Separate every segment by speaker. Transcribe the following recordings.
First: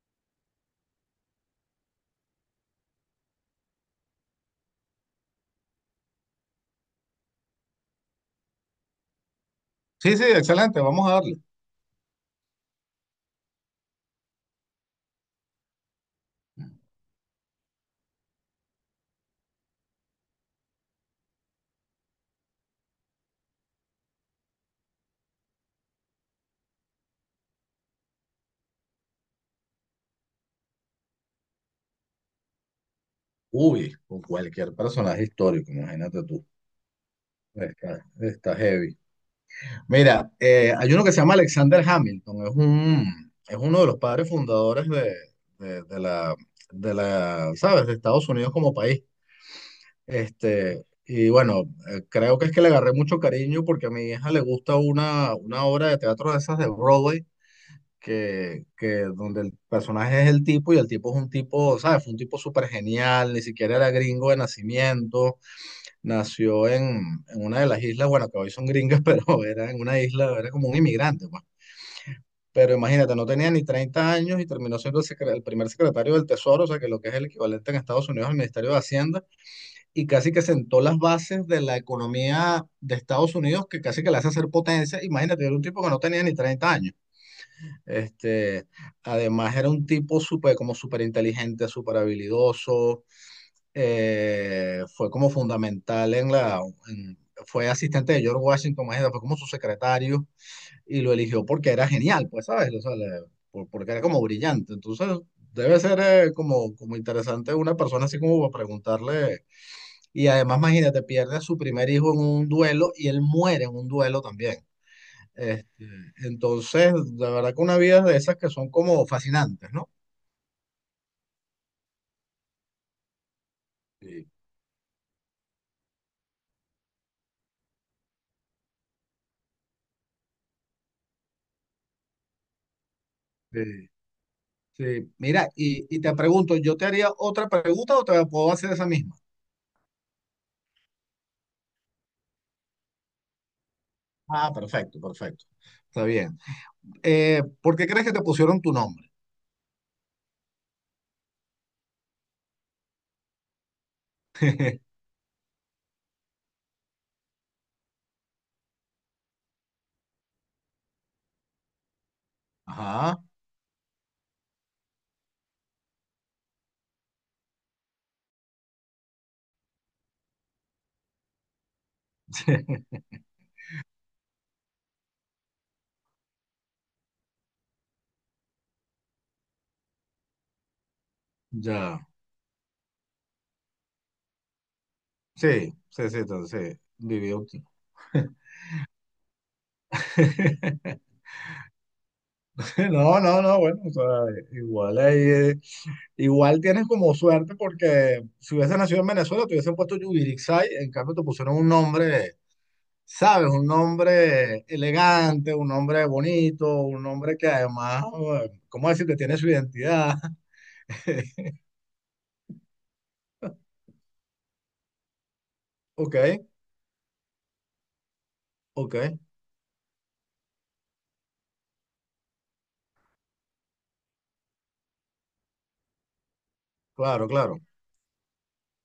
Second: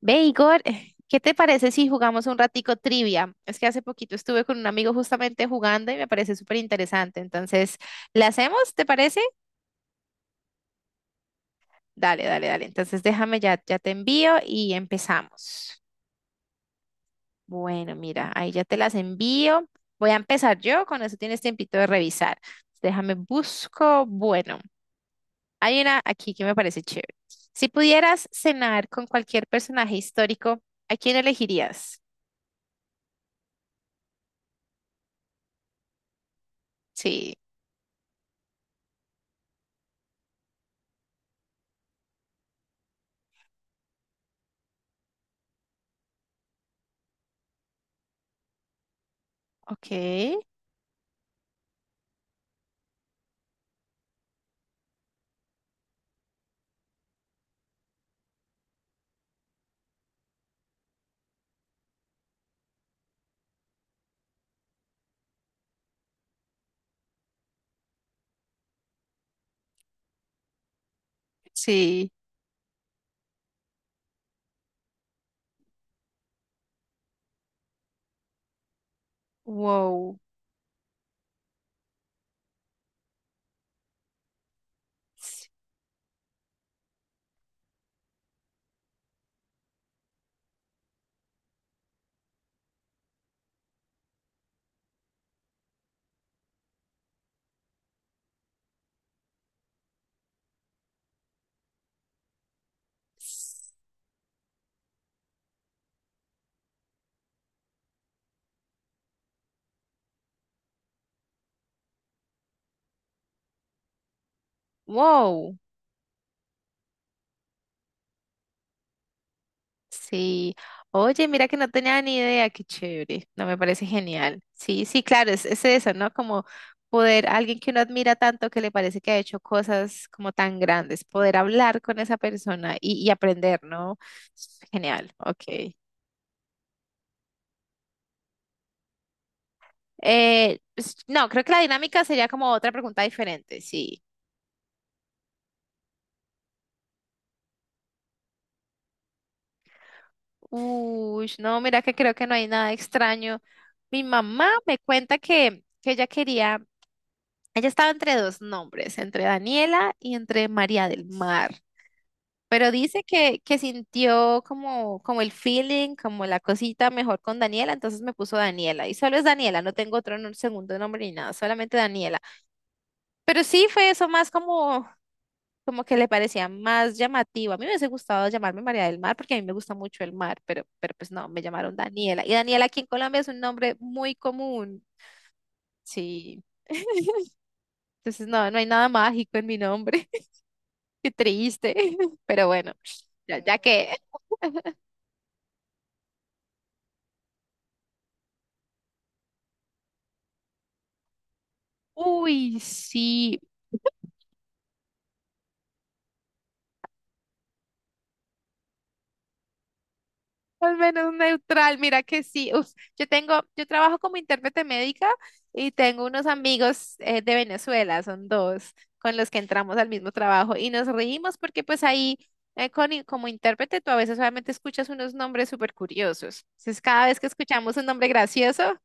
Speaker 1: Ve, Igor, ¿qué te parece si jugamos un ratico trivia? Es que hace poquito estuve con un amigo justamente jugando y me parece súper interesante. Entonces, ¿la hacemos? ¿Te parece?
Speaker 2: Sí, sí, excelente, vamos a darle.
Speaker 1: Dale, dale, dale. Entonces, déjame ya te envío y empezamos. Bueno, mira, ahí ya te las envío. Voy a empezar yo, con eso tienes tiempito de revisar. Déjame busco. Bueno, hay una aquí que me parece chévere. Si pudieras cenar con cualquier personaje histórico, ¿a quién elegirías?
Speaker 2: Uy, con cualquier personaje histórico, imagínate tú.
Speaker 1: Sí,
Speaker 2: Está heavy. Mira, hay uno que se llama Alexander Hamilton, es uno de los padres fundadores de- de la, de ¿sabes? De Estados Unidos como país.
Speaker 1: ok.
Speaker 2: Este, y bueno, creo que es que le agarré mucho cariño porque a mi hija le gusta una obra de teatro de esas de Broadway que donde el personaje es el tipo y el tipo es un tipo, ¿sabes? Fue un tipo súper genial, ni siquiera era gringo de nacimiento, nació en, en una de las islas, bueno, que hoy son gringas, pero era en una isla, era como un inmigrante, pues.
Speaker 1: Sí.
Speaker 2: Pero imagínate, no tenía ni 30 años y terminó siendo el primer secretario del Tesoro, o sea, que lo que es el equivalente en Estados Unidos al Ministerio de Hacienda, y
Speaker 1: Wow.
Speaker 2: casi que sentó las bases de la economía de Estados Unidos, que casi que la hace ser potencia. Imagínate,
Speaker 1: S-
Speaker 2: era un tipo que no tenía ni 30 años. Este, además era un como súper inteligente, súper habilidoso, fue como fundamental en- fue asistente de George Washington, imagínate, fue como su secretario y lo eligió porque era genial, pues, ¿sabes?
Speaker 1: s-
Speaker 2: Porque era como brillante, entonces debe ser como, como interesante una persona así como para preguntarle, y además imagínate, pierde a su primer hijo en un duelo y él muere en un duelo también.
Speaker 1: Wow.
Speaker 2: Entonces, la verdad que una vida de esas que son como fascinantes, ¿no?
Speaker 1: Sí. Oye, mira que no tenía ni idea, qué chévere. No, me parece
Speaker 2: Sí.
Speaker 1: genial. Sí, sí, claro, es eso, ¿no? Como poder, alguien que uno admira tanto que le parece que ha hecho cosas como tan grandes, poder hablar con esa persona y aprender,
Speaker 2: Sí.
Speaker 1: ¿no? Es genial,
Speaker 2: Sí.
Speaker 1: ok.
Speaker 2: Mira, y te pregunto, ¿yo te haría otra pregunta o te puedo hacer esa misma?
Speaker 1: No, creo que la dinámica sería como otra pregunta diferente, sí.
Speaker 2: Ah, perfecto, perfecto. Está bien. ¿Por qué crees que te pusieron tu nombre?
Speaker 1: Uy, no, mira que creo que no hay nada extraño. Mi mamá me cuenta que ella quería. Ella estaba entre dos nombres, entre Daniela y entre María del Mar. Pero dice
Speaker 2: Ajá.
Speaker 1: que sintió como, como el feeling, como la cosita mejor con Daniela, entonces me puso Daniela. Y solo es Daniela, no tengo otro segundo nombre ni nada, solamente Daniela. Pero sí fue eso más como, como que le parecía más llamativo. A mí me hubiese gustado llamarme María del Mar porque a mí me gusta mucho el mar, pero pues no, me llamaron
Speaker 2: Ya.
Speaker 1: Daniela. Y Daniela aquí en Colombia es un nombre muy común.
Speaker 2: Sí, sí, sí,
Speaker 1: Sí.
Speaker 2: entonces, vivió.
Speaker 1: Entonces no, no hay nada mágico en mi nombre. Qué triste, pero bueno,
Speaker 2: No, no,
Speaker 1: ya
Speaker 2: no, bueno,
Speaker 1: que,
Speaker 2: o sea, igual ahí, igual tienes como suerte porque si hubiese nacido en Venezuela te hubiesen puesto Yubirixay, en cambio te pusieron un nombre,
Speaker 1: uy, sí,
Speaker 2: ¿sabes? Un nombre elegante, un nombre bonito, un nombre que además, ¿cómo decirte? Tiene su identidad.
Speaker 1: al menos neutral, mira que sí, uf, yo tengo, yo trabajo como intérprete médica y tengo
Speaker 2: Ok,
Speaker 1: unos amigos de Venezuela, son dos, con
Speaker 2: ok,
Speaker 1: los que entramos al mismo trabajo y nos reímos porque pues ahí como intérprete tú a veces solamente escuchas unos nombres súper curiosos, entonces cada vez
Speaker 2: claro,
Speaker 1: que
Speaker 2: claro.
Speaker 1: escuchamos un nombre gracioso,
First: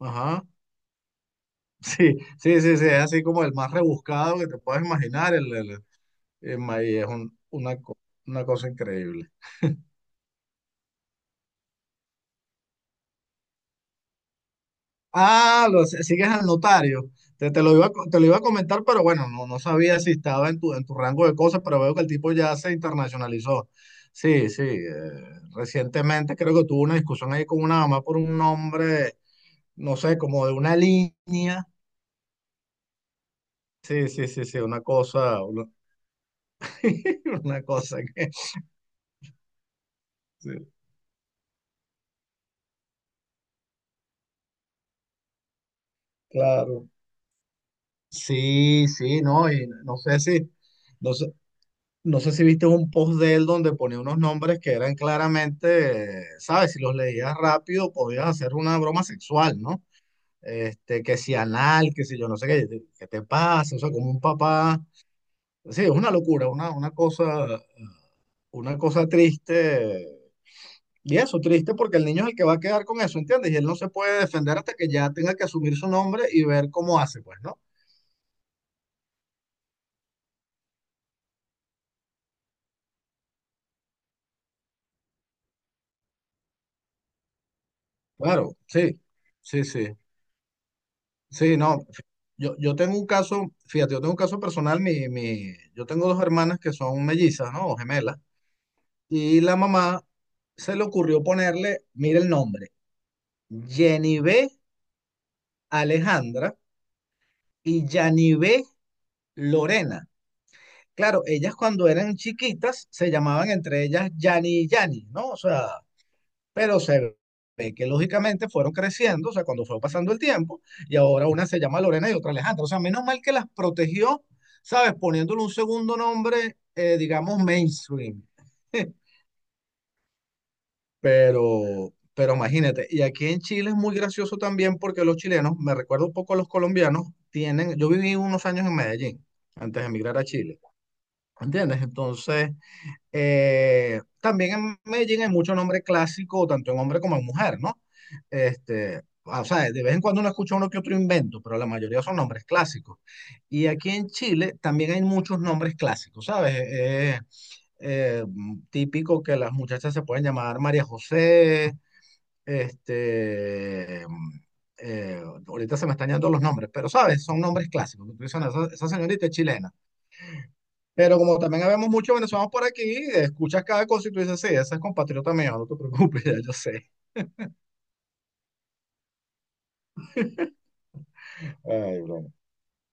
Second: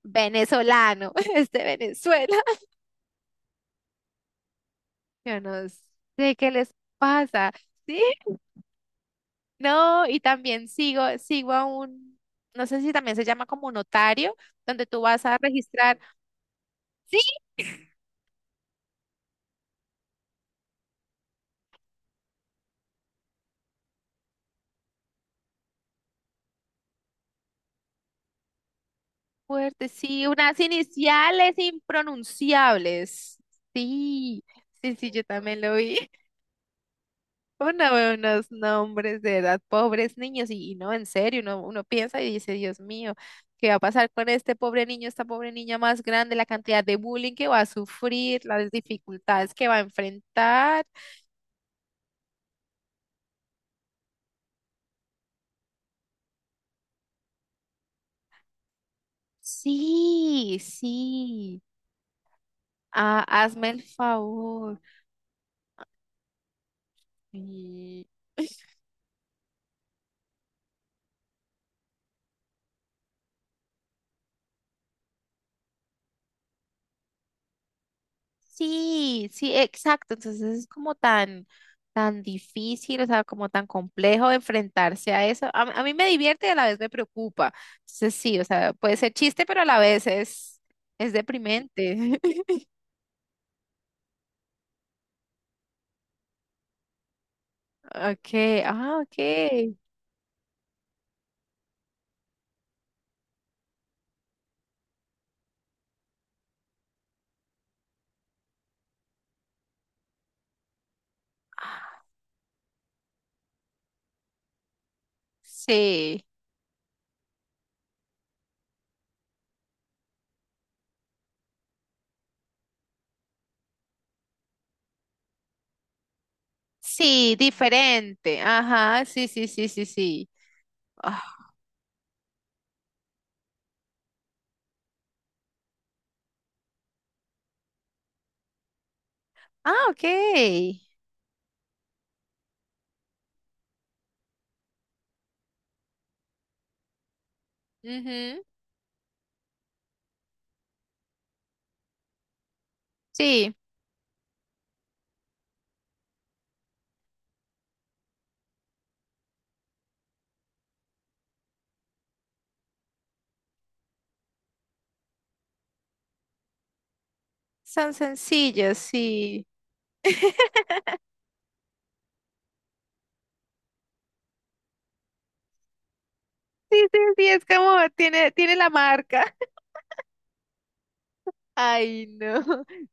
Speaker 2: Ajá.
Speaker 1: venezolano, es de
Speaker 2: Sí,
Speaker 1: Venezuela,
Speaker 2: sí, sí, sí, es así como el más rebuscado que te puedes imaginar,
Speaker 1: yo no sé qué les
Speaker 2: el- y es un-
Speaker 1: pasa,
Speaker 2: una, co-
Speaker 1: ¿sí?
Speaker 2: una cosa increíble.
Speaker 1: No, y también sigo a un, no sé si también se llama como notario, donde tú vas a
Speaker 2: Ah, lo
Speaker 1: registrar,
Speaker 2: si- sigues al notario.
Speaker 1: sí,
Speaker 2: Te lo iba a comentar, pero bueno, no, no sabía si estaba en tu rango de cosas, pero veo que el tipo ya se internacionalizó. Sí, sí. Recientemente creo que tuvo una discusión ahí con una mamá por un nombre,
Speaker 1: fuerte,
Speaker 2: no sé,
Speaker 1: sí,
Speaker 2: como de
Speaker 1: unas
Speaker 2: una
Speaker 1: iniciales
Speaker 2: línea.
Speaker 1: impronunciables.
Speaker 2: Sí, sí,
Speaker 1: Sí,
Speaker 2: sí, sí, una
Speaker 1: sí, sí, yo
Speaker 2: cosa,
Speaker 1: también
Speaker 2: una,
Speaker 1: lo vi.
Speaker 2: una
Speaker 1: Uno
Speaker 2: cosa
Speaker 1: ve
Speaker 2: que,
Speaker 1: unos nombres de edad, pobres niños,
Speaker 2: sí,
Speaker 1: y no, en serio, uno, uno piensa y dice, Dios mío, ¿qué va a pasar con este pobre niño, esta pobre niña más grande, la cantidad
Speaker 2: claro.
Speaker 1: de bullying que va a sufrir, las
Speaker 2: Sí, sí, no,
Speaker 1: dificultades
Speaker 2: y
Speaker 1: que va a
Speaker 2: no sé si,
Speaker 1: enfrentar?
Speaker 2: no sé. No sé si viste un post de él donde ponía unos nombres que eran claramente, ¿sabes? Si los leías rápido podías hacer una broma sexual, ¿no?
Speaker 1: Sí,
Speaker 2: Este, que si
Speaker 1: sí.
Speaker 2: anal, que si yo no sé qué, qué te
Speaker 1: Ah, hazme
Speaker 2: pasa, o
Speaker 1: el
Speaker 2: sea, como un
Speaker 1: favor.
Speaker 2: papá. Sí, es una locura,
Speaker 1: Y-
Speaker 2: una cosa triste. Y eso, triste porque el niño es el que va a quedar con eso, ¿entiendes? Y él no se puede defender hasta que ya tenga que asumir su nombre y ver cómo hace, pues, ¿no?
Speaker 1: sí, sí, exacto. Entonces es como tan, tan difícil, o sea, como tan complejo enfrentarse a eso. A mí me divierte y a la vez me preocupa. Entonces sí, o
Speaker 2: Claro,
Speaker 1: sea, puede
Speaker 2: sí,
Speaker 1: ser chiste, pero a
Speaker 2: sí,
Speaker 1: la
Speaker 2: sí.
Speaker 1: vez es
Speaker 2: Sí, no,
Speaker 1: deprimente.
Speaker 2: yo, yo tengo un caso, fíjate, yo tengo un caso personal, yo tengo dos hermanas que son mellizas, ¿no? O gemelas,
Speaker 1: Okay, ah,
Speaker 2: y la
Speaker 1: okay.
Speaker 2: mamá se le ocurrió ponerle, mira el nombre, Yanivé Alejandra y Yanivé Lorena. Claro, ellas cuando eran chiquitas se llamaban entre ellas Yani y Yani, ¿no? O sea,
Speaker 1: Sí,
Speaker 2: pero se ve que lógicamente fueron creciendo, o sea, cuando fue pasando el tiempo, y ahora una se llama Lorena y otra Alejandra. O sea, menos mal que las protegió, ¿sabes? Poniéndole un segundo nombre,
Speaker 1: sí,
Speaker 2: digamos, mainstream.
Speaker 1: diferente. Ajá, sí, sí, sí, sí, sí. Ah,
Speaker 2: Pero imagínate, y aquí en Chile es muy gracioso también porque los chilenos, me recuerdo un poco a los colombianos, tienen, yo viví unos años en Medellín antes
Speaker 1: ah,
Speaker 2: de emigrar a Chile,
Speaker 1: okay.
Speaker 2: ¿entiendes? Entonces, también en Medellín hay mucho nombre clásico, tanto en hombre como en mujer, ¿no?
Speaker 1: Ujú,
Speaker 2: Este, o sea, de vez en cuando uno escucha uno que otro invento, pero la mayoría son nombres clásicos.
Speaker 1: sí,
Speaker 2: Y aquí en Chile también hay muchos nombres clásicos, ¿sabes? Típico que las muchachas se pueden llamar María José, este, mm, ahorita se me están yendo los nombres, pero ¿sabes? Son nombres
Speaker 1: son
Speaker 2: clásicos. Tú dices, "No, esa,
Speaker 1: sencillos,
Speaker 2: esa señorita es
Speaker 1: sí.
Speaker 2: chilena. Pero como también habemos muchos venezolanos por aquí, escuchas cada cosa y tú dices, sí, ese es compatriota mío, no te preocupes, ya yo
Speaker 1: Sí,
Speaker 2: sé.
Speaker 1: sí, sí, es como tiene, tiene la marca.
Speaker 2: Ay,
Speaker 1: Ay,
Speaker 2: broma.
Speaker 1: no.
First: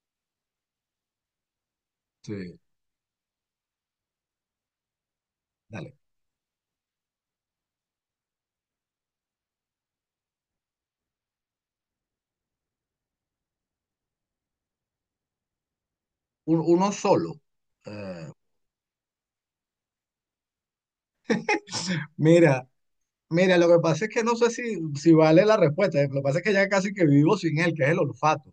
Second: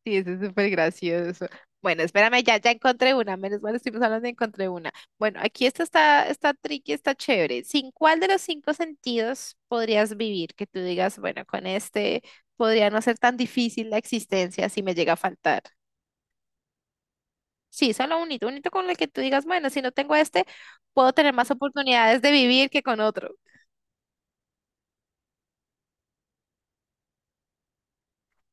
Speaker 1: Sí, eso es súper gracioso. Bueno, espérame, ya,
Speaker 2: Sí,
Speaker 1: ya encontré una. Menos mal estuvimos hablando de encontré una. Bueno, aquí esta
Speaker 2: dale.
Speaker 1: está, está tricky, está chévere. ¿Sin cuál de los cinco sentidos podrías vivir? Que tú digas, bueno, con este podría no ser tan difícil la existencia si me llega a faltar.
Speaker 2: Uno solo.
Speaker 1: Sí, solo
Speaker 2: Eh,
Speaker 1: unito, unito con el que tú digas, bueno, si no tengo este, puedo tener más oportunidades de
Speaker 2: mira,
Speaker 1: vivir que con otro.
Speaker 2: mira, lo que pasa es que no sé si, si vale la respuesta. Lo que pasa es que ya casi que vivo sin él, que es el olfato.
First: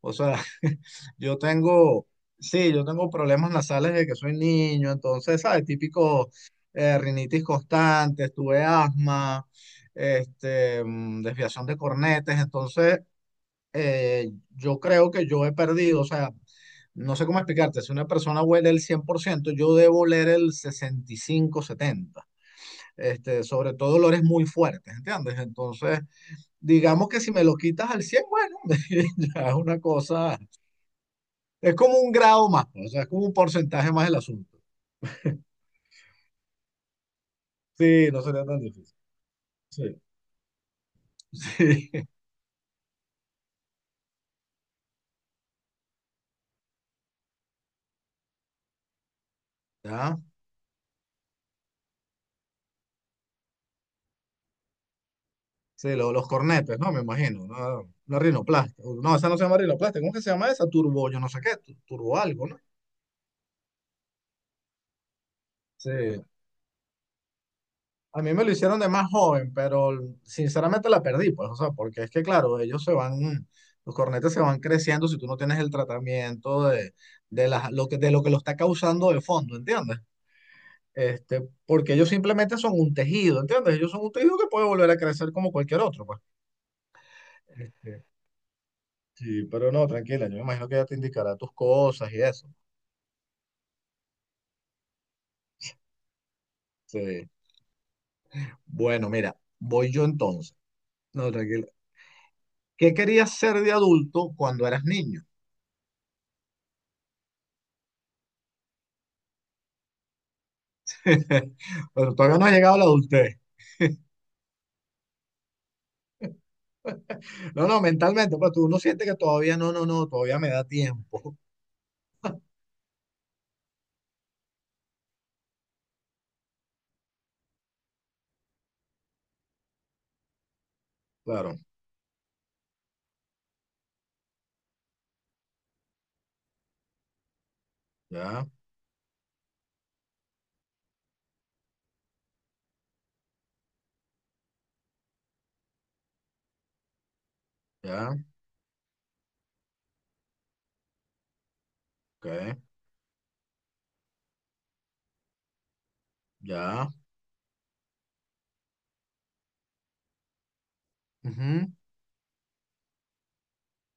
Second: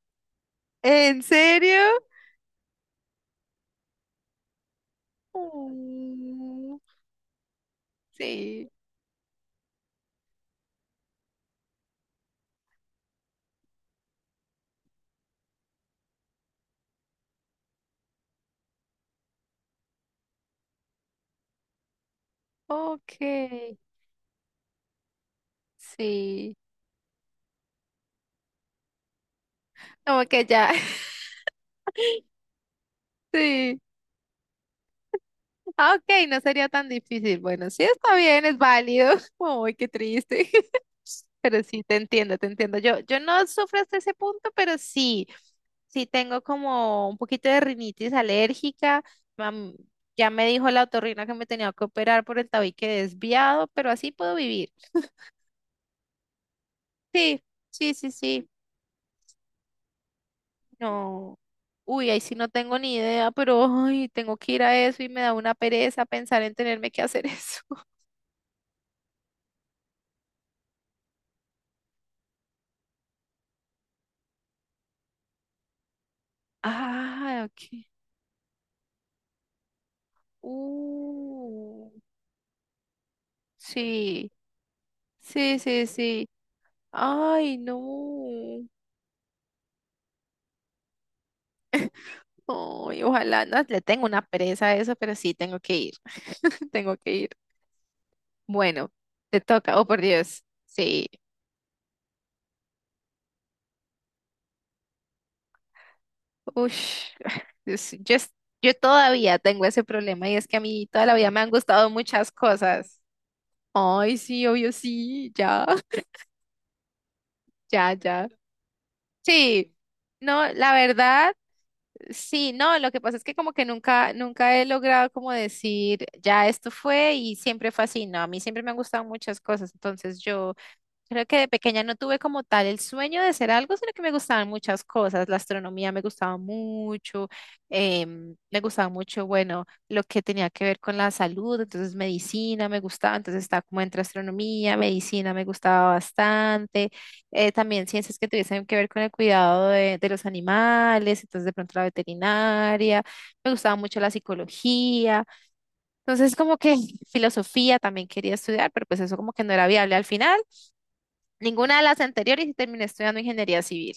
Speaker 2: O sea,
Speaker 1: ¿En
Speaker 2: yo
Speaker 1: serio?
Speaker 2: tengo, sí, yo tengo problemas nasales desde que soy niño, entonces, ¿sabes? Típico
Speaker 1: Mm,
Speaker 2: rinitis constante, tuve
Speaker 1: sí.
Speaker 2: asma, desviación de cornetes, entonces yo creo que yo he perdido, o sea, no sé cómo explicarte, si una persona huele el 100%, yo debo oler el 65, 70,
Speaker 1: Ok,
Speaker 2: sobre todo olores muy fuertes, ¿entiendes? Entonces,
Speaker 1: sí.
Speaker 2: digamos que si me lo quitas al 100, bueno, ya es una
Speaker 1: Como
Speaker 2: cosa,
Speaker 1: que ya,
Speaker 2: es como un grado más, pues, o sea, es como un
Speaker 1: sí.
Speaker 2: porcentaje más del asunto.
Speaker 1: Ah, ok, no sería tan difícil. Bueno, sí
Speaker 2: Sí,
Speaker 1: está
Speaker 2: no
Speaker 1: bien,
Speaker 2: sería
Speaker 1: es
Speaker 2: tan difícil.
Speaker 1: válido. Uy, qué
Speaker 2: Sí.
Speaker 1: triste. Pero sí, te
Speaker 2: Sí,
Speaker 1: entiendo, te entiendo. Yo no sufro hasta ese punto, pero sí, sí tengo como un poquito de rinitis alérgica. Mam-
Speaker 2: ya.
Speaker 1: ya me dijo la otorrina que me tenía que operar por el tabique desviado, pero así puedo vivir.
Speaker 2: Sí, los cornetes, ¿no? Me
Speaker 1: Sí,
Speaker 2: imagino.
Speaker 1: sí, sí,
Speaker 2: Una
Speaker 1: sí.
Speaker 2: rinoplastia. No, esa no se llama rinoplastia. ¿Cómo que se llama esa? Turbo, yo no
Speaker 1: No.
Speaker 2: sé qué,
Speaker 1: Uy,
Speaker 2: turbo
Speaker 1: ahí sí
Speaker 2: algo,
Speaker 1: no
Speaker 2: ¿no?
Speaker 1: tengo ni idea, pero ay, tengo que ir a eso y me da una
Speaker 2: Sí,
Speaker 1: pereza pensar en tenerme que hacer eso.
Speaker 2: a mí me lo hicieron de más joven, pero sinceramente la perdí, pues, o sea, porque es que, claro, ellos se van, los cornetes se van creciendo si tú no tienes el tratamiento
Speaker 1: Ah, ok.
Speaker 2: de lo que lo está causando de fondo, ¿entiendes? Este,
Speaker 1: Uh,
Speaker 2: porque ellos simplemente son un tejido, ¿entiendes? Ellos son un
Speaker 1: sí,
Speaker 2: tejido que puede volver a crecer como
Speaker 1: sí,
Speaker 2: cualquier
Speaker 1: sí,
Speaker 2: otro, pues.
Speaker 1: sí. Ay, no.
Speaker 2: Sí, pero no, tranquila, yo me imagino que ya te indicará tus cosas y eso.
Speaker 1: Ay, ojalá, no, le tengo una pereza a eso, pero sí, tengo que ir. Tengo que
Speaker 2: Sí.
Speaker 1: ir. Bueno,
Speaker 2: Bueno, mira,
Speaker 1: te toca. Oh,
Speaker 2: voy
Speaker 1: por
Speaker 2: yo
Speaker 1: Dios.
Speaker 2: entonces.
Speaker 1: Sí.
Speaker 2: No, tranquila. ¿Qué querías ser de adulto cuando eras niño?
Speaker 1: Ush. Dios, yo, yo todavía tengo ese problema y es que a mí toda la vida me han gustado
Speaker 2: Pero
Speaker 1: muchas
Speaker 2: todavía no ha llegado la
Speaker 1: cosas.
Speaker 2: adultez.
Speaker 1: Ay, sí, obvio, sí, ya,
Speaker 2: No, no,
Speaker 1: ya, ya.
Speaker 2: mentalmente, pues tú uno siente que todavía no,
Speaker 1: Sí,
Speaker 2: no, no, todavía
Speaker 1: no,
Speaker 2: me da
Speaker 1: la verdad,
Speaker 2: tiempo.
Speaker 1: sí, no, lo que pasa es que como que nunca, nunca he logrado como decir, ya esto fue y siempre fue así, no, a mí siempre me han gustado muchas cosas, entonces yo creo que de
Speaker 2: Claro,
Speaker 1: pequeña no tuve como tal el sueño de ser algo, sino que me gustaban muchas cosas. La astronomía me gustaba mucho,
Speaker 2: ya,
Speaker 1: me gustaba mucho, bueno, lo que tenía que ver con la salud, entonces medicina me gustaba, entonces estaba como entre astronomía, medicina me gustaba bastante, también
Speaker 2: ya,
Speaker 1: ciencias que tuviesen que ver con el cuidado de los animales, entonces de pronto la
Speaker 2: ok,
Speaker 1: veterinaria, me gustaba mucho la psicología, entonces como que
Speaker 2: ya.
Speaker 1: filosofía también quería estudiar, pero pues eso como que no era viable al final.
Speaker 2: Ujú.
Speaker 1: Ninguna de las anteriores y terminé estudiando ingeniería civil.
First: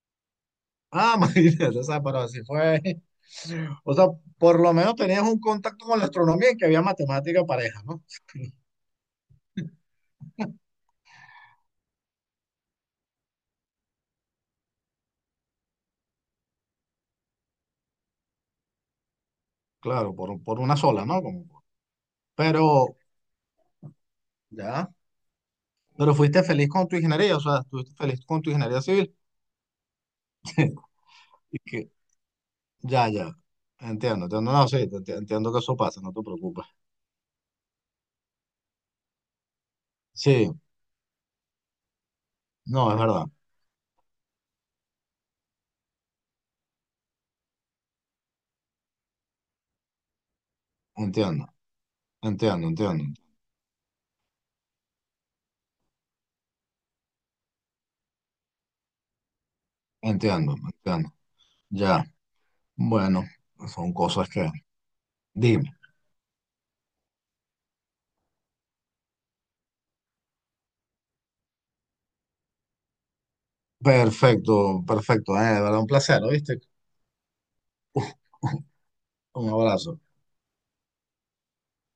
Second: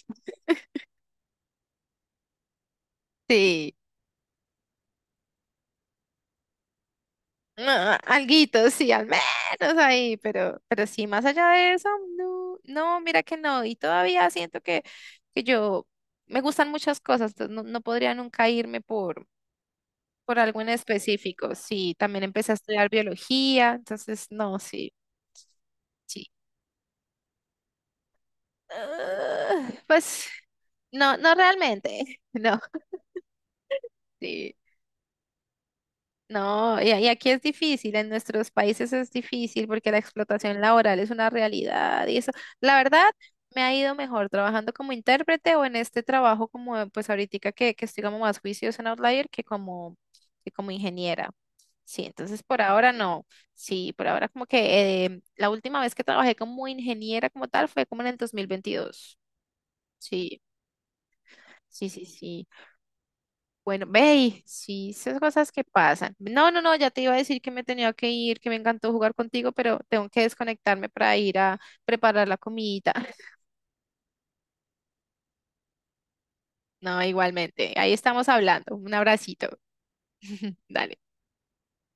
Speaker 2: Ah, imagínate, o sea, pero así fue.
Speaker 1: Sí,
Speaker 2: O sea, por lo menos tenías un contacto con la astronomía y que había matemática pareja,
Speaker 1: ah,
Speaker 2: ¿no?
Speaker 1: alguito, sí, al menos ahí, pero sí, más allá de eso, no, no, mira que no. Y todavía siento que yo me gustan muchas cosas, entonces no, no podría nunca irme
Speaker 2: Claro,
Speaker 1: por
Speaker 2: por
Speaker 1: algo en
Speaker 2: una sola, ¿no?
Speaker 1: específico.
Speaker 2: Como
Speaker 1: Sí, también empecé a estudiar
Speaker 2: pero,
Speaker 1: biología, entonces no,
Speaker 2: ya,
Speaker 1: sí,
Speaker 2: pero
Speaker 1: sí.
Speaker 2: fuiste feliz con tu ingeniería, o sea, estuviste feliz con tu ingeniería civil.
Speaker 1: Ah, pues no, no
Speaker 2: Y que,
Speaker 1: realmente, no,
Speaker 2: ya, ya, entiendo, entiendo,
Speaker 1: sí.
Speaker 2: no, sí, entiendo que eso pasa, no te preocupes.
Speaker 1: No, y aquí es difícil, en nuestros países es difícil porque la
Speaker 2: Sí,
Speaker 1: explotación laboral es una realidad y eso, la
Speaker 2: no, es
Speaker 1: verdad,
Speaker 2: verdad.
Speaker 1: me ha ido mejor trabajando como intérprete o en este trabajo como pues ahorita que estoy como más juiciosa en Outlier que como ingeniera.
Speaker 2: Entiendo,
Speaker 1: Sí, entonces por
Speaker 2: entiendo,
Speaker 1: ahora
Speaker 2: entiendo,
Speaker 1: no. Sí, por ahora como que la última vez que trabajé como ingeniera como tal fue como en el 2022. Sí,
Speaker 2: entiendo, entiendo.
Speaker 1: sí, sí,
Speaker 2: Ya,
Speaker 1: sí.
Speaker 2: bueno,
Speaker 1: Bueno,
Speaker 2: son
Speaker 1: ve,
Speaker 2: cosas
Speaker 1: y
Speaker 2: que...
Speaker 1: sí, esas cosas que
Speaker 2: Dime.
Speaker 1: pasan. No, no, no, ya te iba a decir que me tenía que ir, que me encantó jugar contigo, pero tengo que desconectarme para ir a preparar la comidita.
Speaker 2: Perfecto, perfecto. De verdad, un placer, ¿viste?
Speaker 1: No, igualmente. Ahí estamos hablando. Un
Speaker 2: Un
Speaker 1: abracito.
Speaker 2: abrazo.
Speaker 1: Dale.